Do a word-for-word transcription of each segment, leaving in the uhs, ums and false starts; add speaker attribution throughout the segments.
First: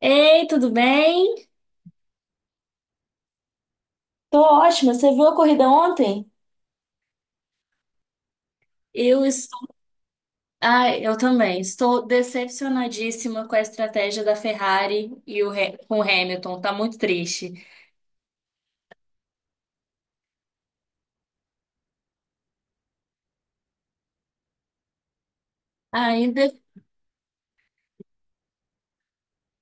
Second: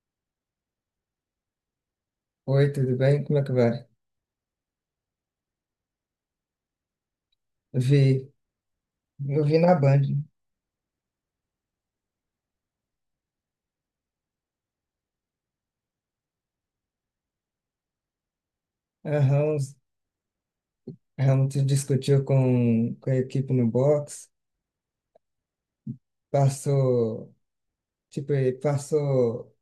Speaker 1: Ei, tudo bem?
Speaker 2: Oi, tudo bem? Como é que vai?
Speaker 1: Tô ótima. Você viu a corrida ontem?
Speaker 2: Vi,
Speaker 1: Eu
Speaker 2: eu vi
Speaker 1: estou.
Speaker 2: na Band.
Speaker 1: Ah, eu também. Estou decepcionadíssima com a estratégia da Ferrari e o He- com o Hamilton. Tá muito triste.
Speaker 2: A Ramos, a Ramos discutiu com, com a equipe no box,
Speaker 1: Ainda
Speaker 2: passou, tipo, ele passou,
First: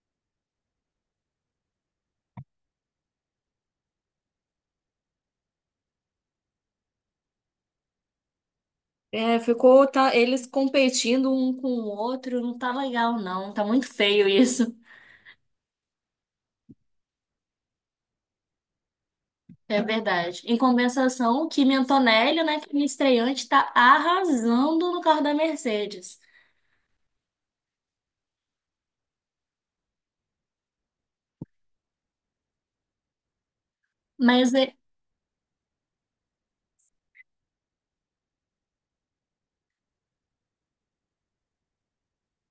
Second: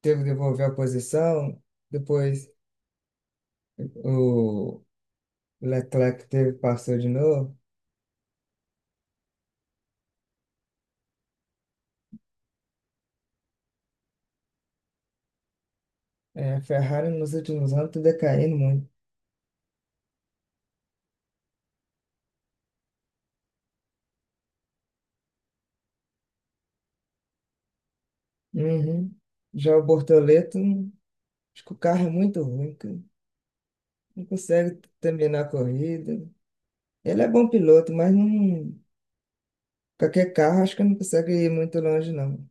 Speaker 2: teve que devolver a posição, depois o Leclerc teve, passou de novo.
Speaker 1: é, ficou tá, eles competindo um com o outro. Não tá legal, não. Tá muito feio isso.
Speaker 2: É, a Ferrari nos últimos anos está decaindo muito.
Speaker 1: É verdade. Em compensação, o Kimi Antonelli, né, que é minha estreante, tá arrasando no carro da Mercedes.
Speaker 2: Uhum. Já o Bortoleto, acho que o carro é muito ruim, cara. Não
Speaker 1: Mas é,
Speaker 2: consegue terminar a corrida. Ele é bom piloto, mas não. Qualquer carro, acho que não consegue ir muito longe, não.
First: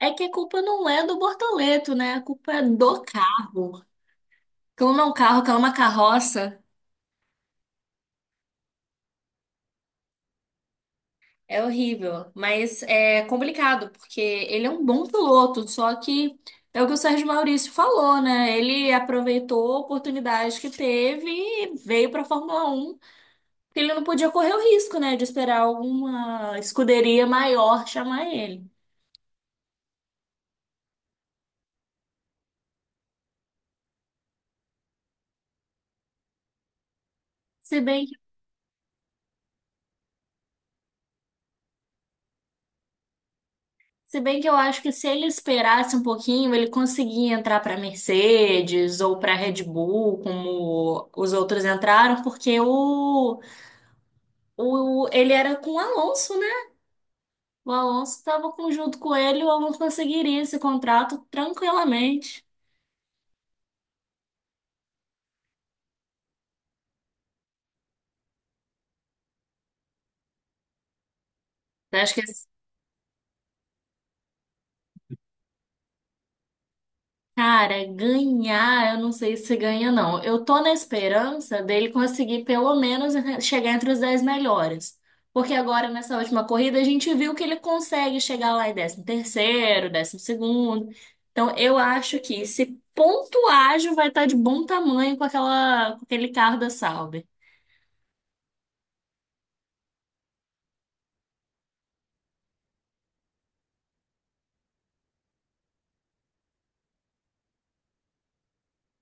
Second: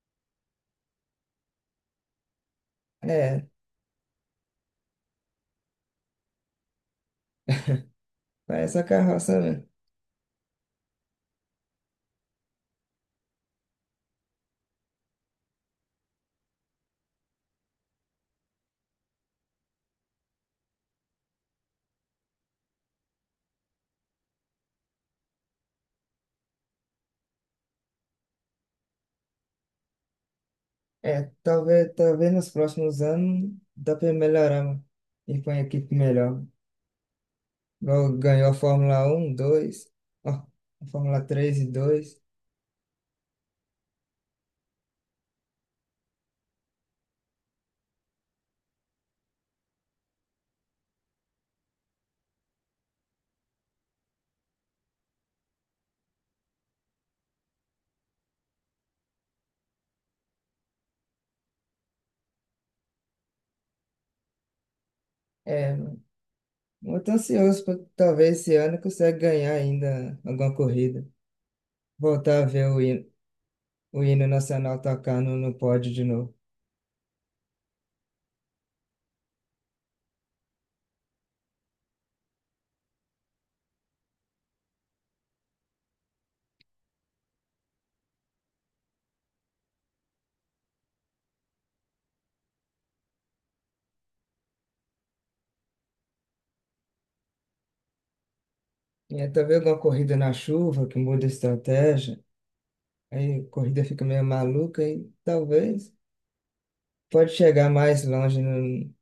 Speaker 1: é que a culpa não é do Bortoleto, né? A culpa é do
Speaker 2: É,
Speaker 1: carro. Clona um carro, clona uma carroça.
Speaker 2: parece a carroça mesmo.
Speaker 1: É horrível, mas é complicado, porque ele é um bom piloto, só que é o que o Sérgio Maurício falou, né? Ele aproveitou a oportunidade que teve e veio para a Fórmula Um, porque ele não podia correr o risco, né, de esperar alguma escuderia maior chamar ele.
Speaker 2: É, talvez, talvez nos próximos anos dá para melhorar, mano. E com a equipe melhor.
Speaker 1: Se bem,
Speaker 2: Igual ganhou a Fórmula Um, dois, ó, a Fórmula Três e dois.
Speaker 1: se bem que eu acho que se ele esperasse um pouquinho, ele conseguia entrar para Mercedes ou para Red Bull, como os outros entraram, porque o O, ele era com o Alonso, né? O Alonso estava junto com ele, o Alonso conseguiria esse contrato tranquilamente.
Speaker 2: É, mano, eu ansioso pra talvez esse ano consegue ganhar ainda alguma corrida.
Speaker 1: Eu acho que
Speaker 2: Voltar a
Speaker 1: esse
Speaker 2: ver o hino, o hino nacional tocar no, no pódio de novo.
Speaker 1: cara, ganhar, eu não sei se ganha, não. Eu tô na esperança dele conseguir pelo menos chegar entre os dez melhores. Porque agora, nessa última corrida, a gente viu que ele consegue chegar lá em décimo terceiro, décimo segundo. Então, eu acho que esse ponto vai estar de bom tamanho com aquela, com aquele carro da Sauber.
Speaker 2: E aí, talvez alguma corrida na chuva que muda a estratégia. Aí a corrida fica meio maluca e talvez pode chegar mais longe no-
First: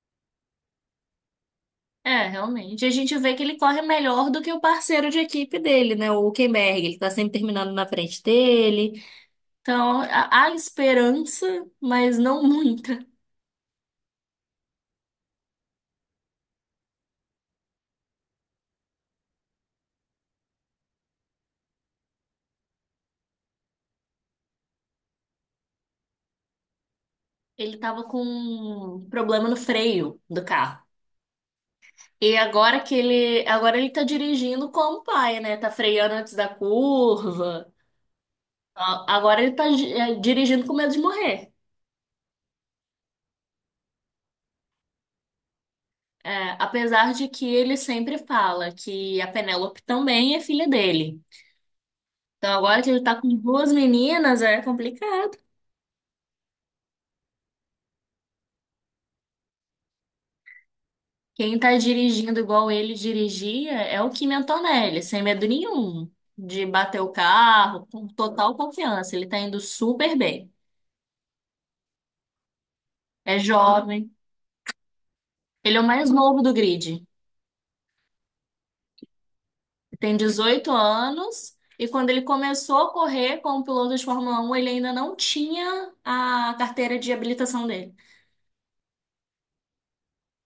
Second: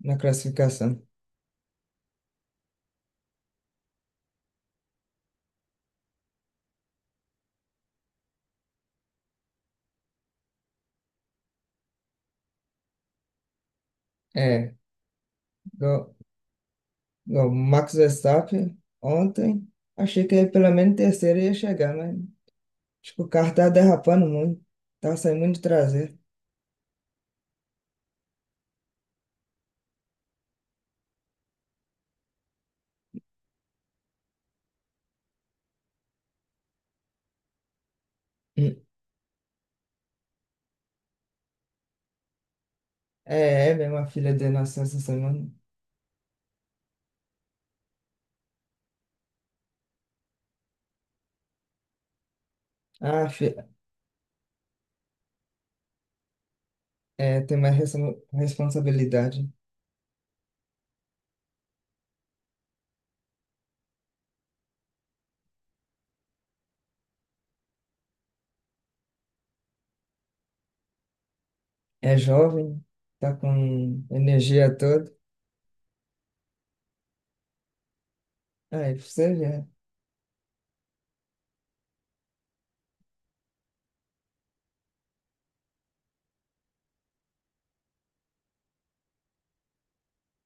Speaker 2: na classificação.
Speaker 1: É, realmente. A gente vê que ele corre melhor do que o parceiro de equipe dele, né? O Hülkenberg. Ele tá sempre terminando na frente dele. Então, há há esperança, mas não muita.
Speaker 2: É, igual, igual o Max Verstappen ontem, achei que ele pelo menos terceiro ia chegar, mas acho que o carro tá derrapando muito, tá saindo muito de traseiro.
Speaker 1: Ele tava com um problema no freio do carro. E agora que ele, agora ele tá dirigindo como pai, né? Tá freando antes da curva.
Speaker 2: Hum.
Speaker 1: A- Agora ele tá gi- eh, dirigindo com medo de morrer.
Speaker 2: É, é mesmo a filha dele nasceu essa semana.
Speaker 1: É, apesar de que ele sempre fala que a Penélope também é filha dele. Então, agora que ele tá com
Speaker 2: Ah, fi-
Speaker 1: duas meninas, é complicado.
Speaker 2: é, tem mais respo- responsabilidade.
Speaker 1: Quem tá dirigindo igual ele dirigia é o Kim Antonelli, sem medo nenhum de bater o carro, com total confiança. Ele tá indo super bem.
Speaker 2: É jovem, tá
Speaker 1: É
Speaker 2: com
Speaker 1: jovem.
Speaker 2: energia toda.
Speaker 1: Ele é o mais novo do grid.
Speaker 2: Aí, pra você ver.
Speaker 1: Tem dezoito anos. E quando ele começou a correr como piloto de Fórmula um, ele ainda não tinha a carteira de habilitação dele.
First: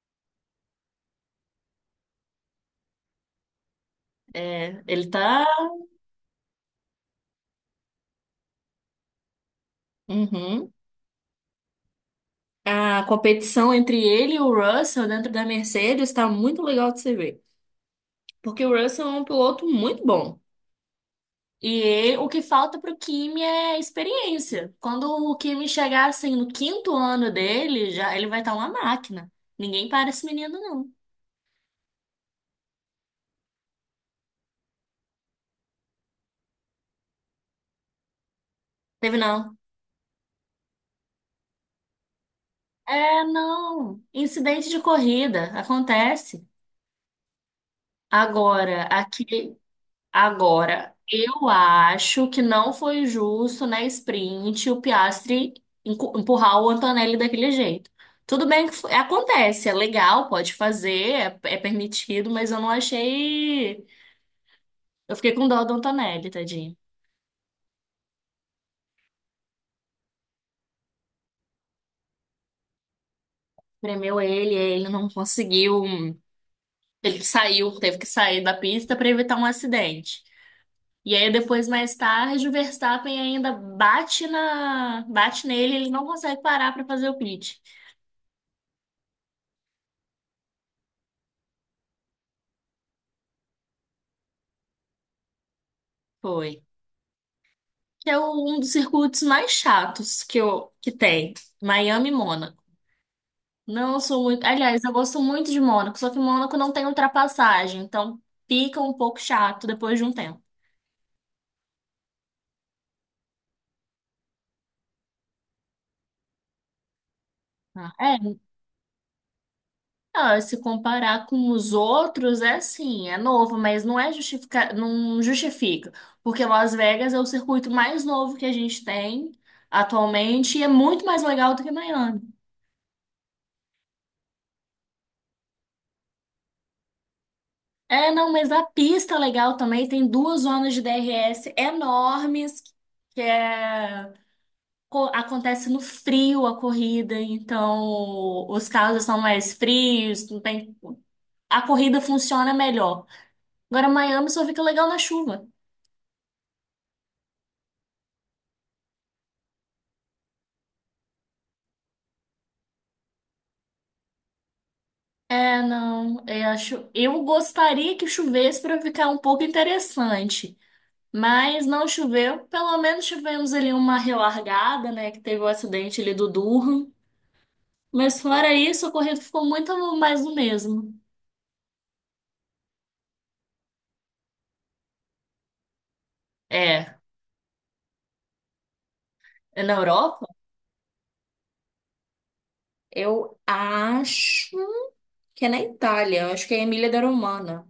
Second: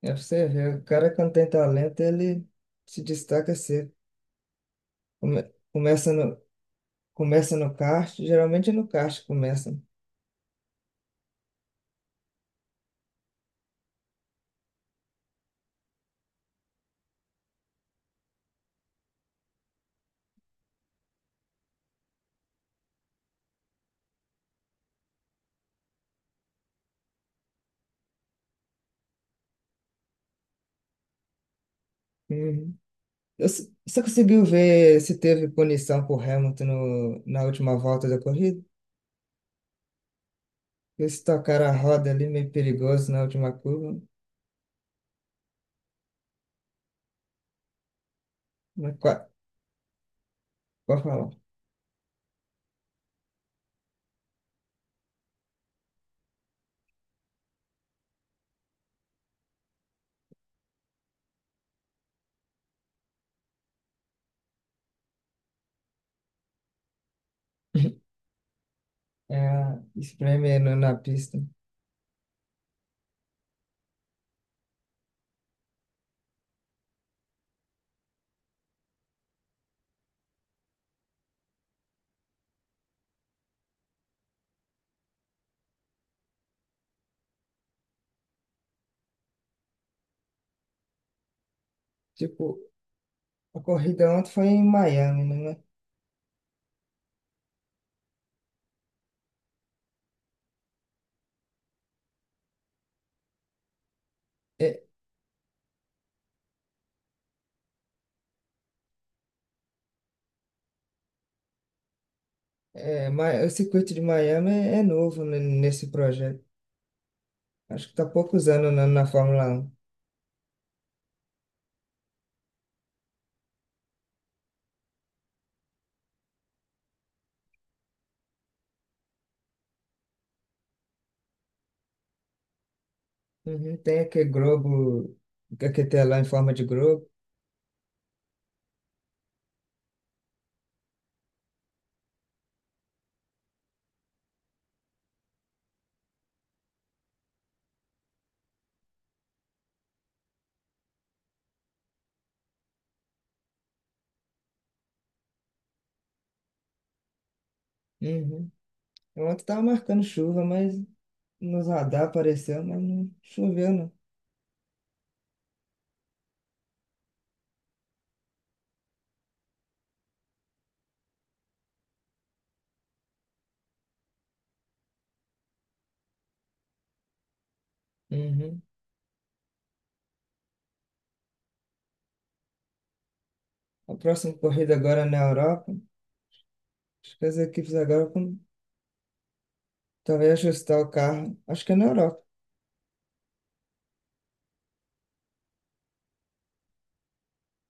Speaker 2: É pra você ver, o cara quando tem talento, ele se destaca cedo.
Speaker 1: É, ele tá.
Speaker 2: Come- começa no, começa no kart, geralmente é no kart que começa.
Speaker 1: Uhum. A competição entre ele e o Russell dentro da Mercedes está muito legal de se ver. Porque o Russell é um piloto muito bom. E ele- o que falta para o Kimi é experiência. Quando o Kimi chegar assim no quinto ano dele, já ele vai estar uma máquina. Ninguém para esse menino, não.
Speaker 2: Uhum. Eu s- Você conseguiu ver se teve punição por Hamilton no, na última volta da corrida?
Speaker 1: Teve não.
Speaker 2: Eles tocaram a roda ali, meio perigoso na
Speaker 1: É,
Speaker 2: última curva.
Speaker 1: não. Incidente de corrida acontece. Agora,
Speaker 2: Mas qua-
Speaker 1: aqui. Agora,
Speaker 2: pode falar.
Speaker 1: eu acho que não foi justo na sprint o Piastri encu- empurrar o Antonelli daquele jeito. Tudo bem que foi- Acontece, é legal, pode fazer, é, é permitido, mas eu não achei. Eu fiquei com dó do Antonelli, tadinho.
Speaker 2: É, espreme no na pista.
Speaker 1: Premeu ele, ele não conseguiu. Ele saiu, teve que sair da pista para evitar um acidente. E aí depois, mais tarde, o Verstappen ainda bate na, bate nele, ele não consegue parar para fazer o pit.
Speaker 2: Tipo, a corrida ontem foi em Miami, né?
Speaker 1: Foi. Que é o- um dos circuitos mais chatos que, eu, que tem. Miami e Mônaco. Não sou muito. Aliás,
Speaker 2: É,
Speaker 1: eu gosto muito de Mônaco, só que Mônaco não tem ultrapassagem, então fica um pouco chato depois de um tempo.
Speaker 2: é, Ma- o circuito de Miami é, é novo ne- nesse projeto. Acho
Speaker 1: Ah,
Speaker 2: que está
Speaker 1: é.
Speaker 2: poucos anos na, na Fórmula um.
Speaker 1: Ah, se comparar com os outros, é assim, é novo, mas não é justifica, não justifica, porque Las Vegas é o circuito mais novo que a gente tem atualmente e é muito mais legal do que Miami.
Speaker 2: Uhum. Tem aquele globo, aquele telão em forma de globo.
Speaker 1: É, não, mas a pista é legal, também tem duas zonas de D R S enormes, que é, co- acontece no frio a corrida, então os carros são mais frios, não tem, a corrida funciona melhor. Agora, Miami só fica legal na chuva.
Speaker 2: Uhum. Ontem estava marcando chuva, mas nos radar apareceu, mas não choveu, não.
Speaker 1: É, não, eu acho, eu gostaria que chovesse para ficar um pouco interessante, mas não choveu, pelo menos tivemos ali uma relargada, né, que teve o acidente ali do Durham. Mas fora
Speaker 2: Uhum.
Speaker 1: isso, o corrido ficou muito mais do mesmo.
Speaker 2: A próxima corrida agora é na Europa.
Speaker 1: É.
Speaker 2: Acho que as equipes agora vão
Speaker 1: É na Europa?
Speaker 2: talvez ajustar o carro. Acho que é na Europa.
Speaker 1: Eu acho que é na Itália, eu acho que é Emília da Romana.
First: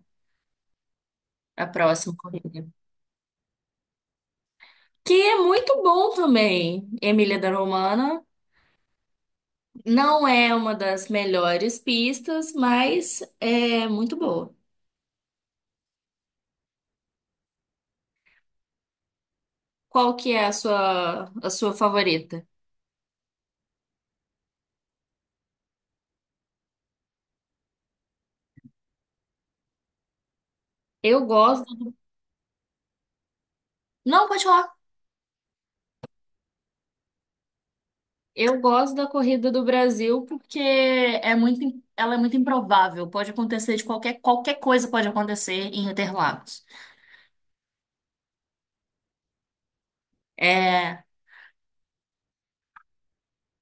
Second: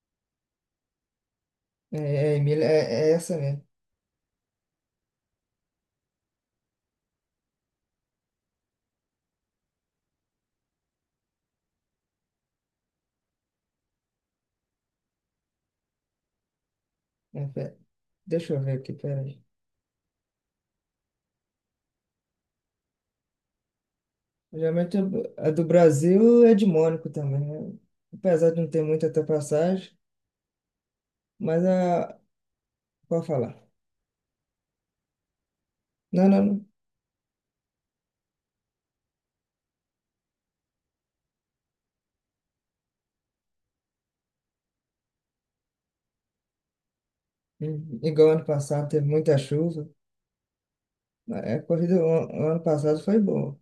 Speaker 1: A
Speaker 2: É,
Speaker 1: próxima
Speaker 2: é, é, Emília-
Speaker 1: corrida.
Speaker 2: é, é essa mesmo.
Speaker 1: Que é muito bom também, Emília da Romana. Não é uma das melhores pistas, mas é muito boa.
Speaker 2: É, pe- deixa eu ver aqui, peraí.
Speaker 1: Qual que é a sua, a sua favorita?
Speaker 2: Geralmente a do Brasil é de Mônaco também, né? Apesar de não ter muita ultrapassagem,
Speaker 1: Eu
Speaker 2: mas
Speaker 1: gosto.
Speaker 2: a, pode falar.
Speaker 1: Não, pode falar.
Speaker 2: Não, não, não.
Speaker 1: Eu gosto da corrida do Brasil porque é muito, im- ela é muito improvável. Pode acontecer de qualquer, qualquer coisa pode acontecer em Interlagos.
Speaker 2: Hum. Igual ano passado teve muita chuva.
Speaker 1: É,
Speaker 2: A corrida o o ano passado foi boa.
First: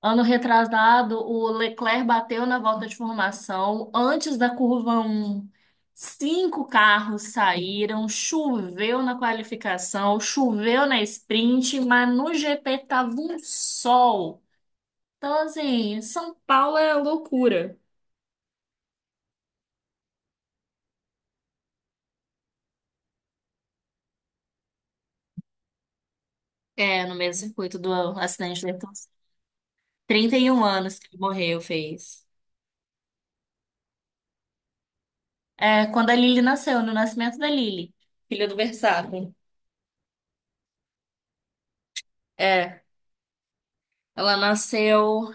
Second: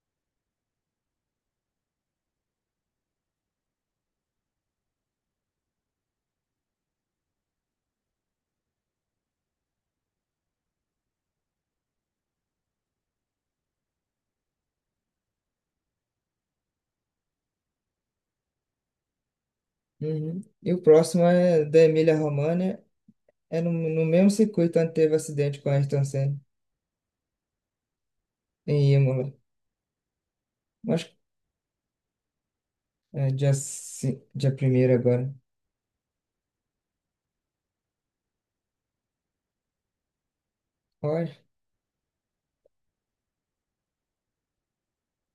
Speaker 1: ano retrasado, o Leclerc bateu na volta de formação antes da curva um. Cinco carros saíram, choveu na qualificação, choveu na sprint, mas no G P tava um sol. Então, assim, São Paulo é loucura.
Speaker 2: Uhum. E o próximo é da Emília-Romagna. É no, no mesmo circuito onde teve acidente com a Ayrton Senna,
Speaker 1: É, no mesmo circuito do acidente do,
Speaker 2: em Imola.
Speaker 1: trinta e um anos
Speaker 2: Acho
Speaker 1: que
Speaker 2: que
Speaker 1: ele morreu, fez.
Speaker 2: é dia, ci- dia primeiro agora.
Speaker 1: É, quando a Lily nasceu, no nascimento da Lily, filha do Verstappen.
Speaker 2: Olha,
Speaker 1: É, ela nasceu.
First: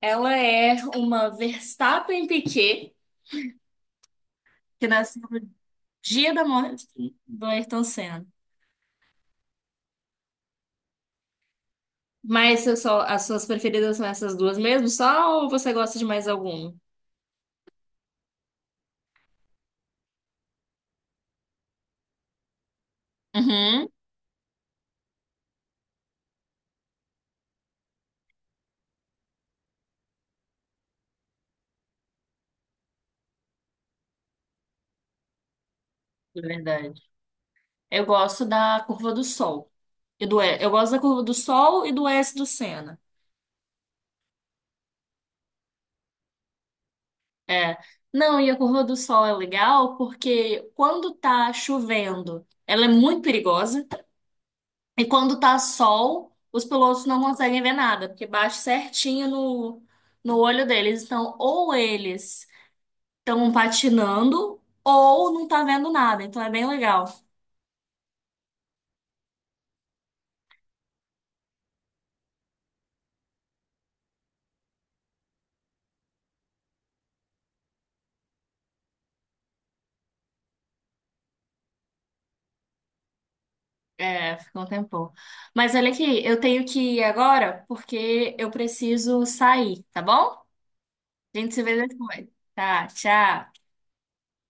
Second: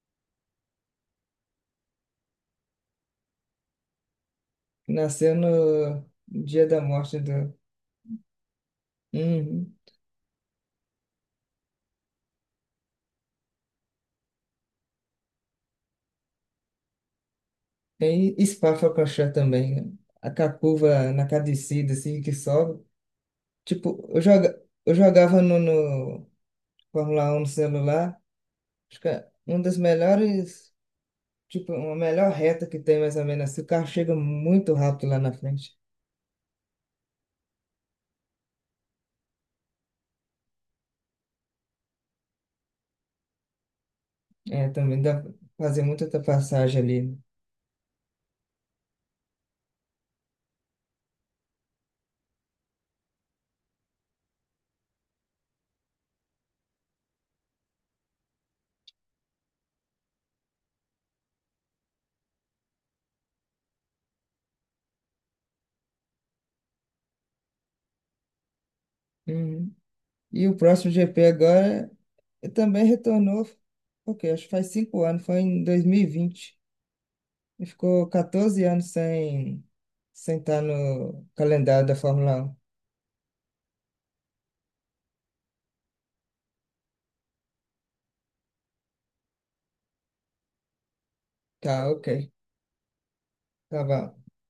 Speaker 1: Ela é uma Verstappen Piquet, que nasceu
Speaker 2: nasceu
Speaker 1: no
Speaker 2: no
Speaker 1: dia da
Speaker 2: dia da
Speaker 1: morte
Speaker 2: morte
Speaker 1: do
Speaker 2: do.
Speaker 1: Ayrton Senna.
Speaker 2: Uhum.
Speaker 1: Mas eu só, as suas preferidas são essas duas mesmo, só, ou você gosta de mais alguma?
Speaker 2: E Spa-Francorchamps também, né? A com a curva na cada descida, assim, que sobe.
Speaker 1: Uhum,
Speaker 2: Tipo, eu joga, eu jogava no, no Fórmula um no celular. Acho que é uma das melhores, tipo, uma melhor reta que tem, mais ou menos assim. O carro chega muito rápido lá na frente.
Speaker 1: é verdade. Eu gosto da Curva do Sol. E do, E- eu gosto da Curva do Sol e do S do Senna.
Speaker 2: É, também dá pra fazer muita ultrapassagem ali, né?
Speaker 1: É. Não, e a Curva do Sol é legal porque quando tá chovendo, ela é muito perigosa. E quando tá sol, os pilotos não conseguem ver nada, porque bate certinho no, no olho deles. Então, ou eles estão patinando, ou não tá vendo nada. Então, é bem legal.
Speaker 2: Uhum. E o próximo G P agora eh, também retornou, ok, acho que faz cinco anos, foi em dois mil e vinte e ficou catorze anos sem, sem estar no calendário da Fórmula um.
Speaker 1: É, ficou um tempão. Mas olha aqui, eu tenho que ir agora porque eu preciso sair, tá bom? A gente se vê
Speaker 2: Tá, ok.
Speaker 1: depois. Tá, tchau.
Speaker 2: Tá bom.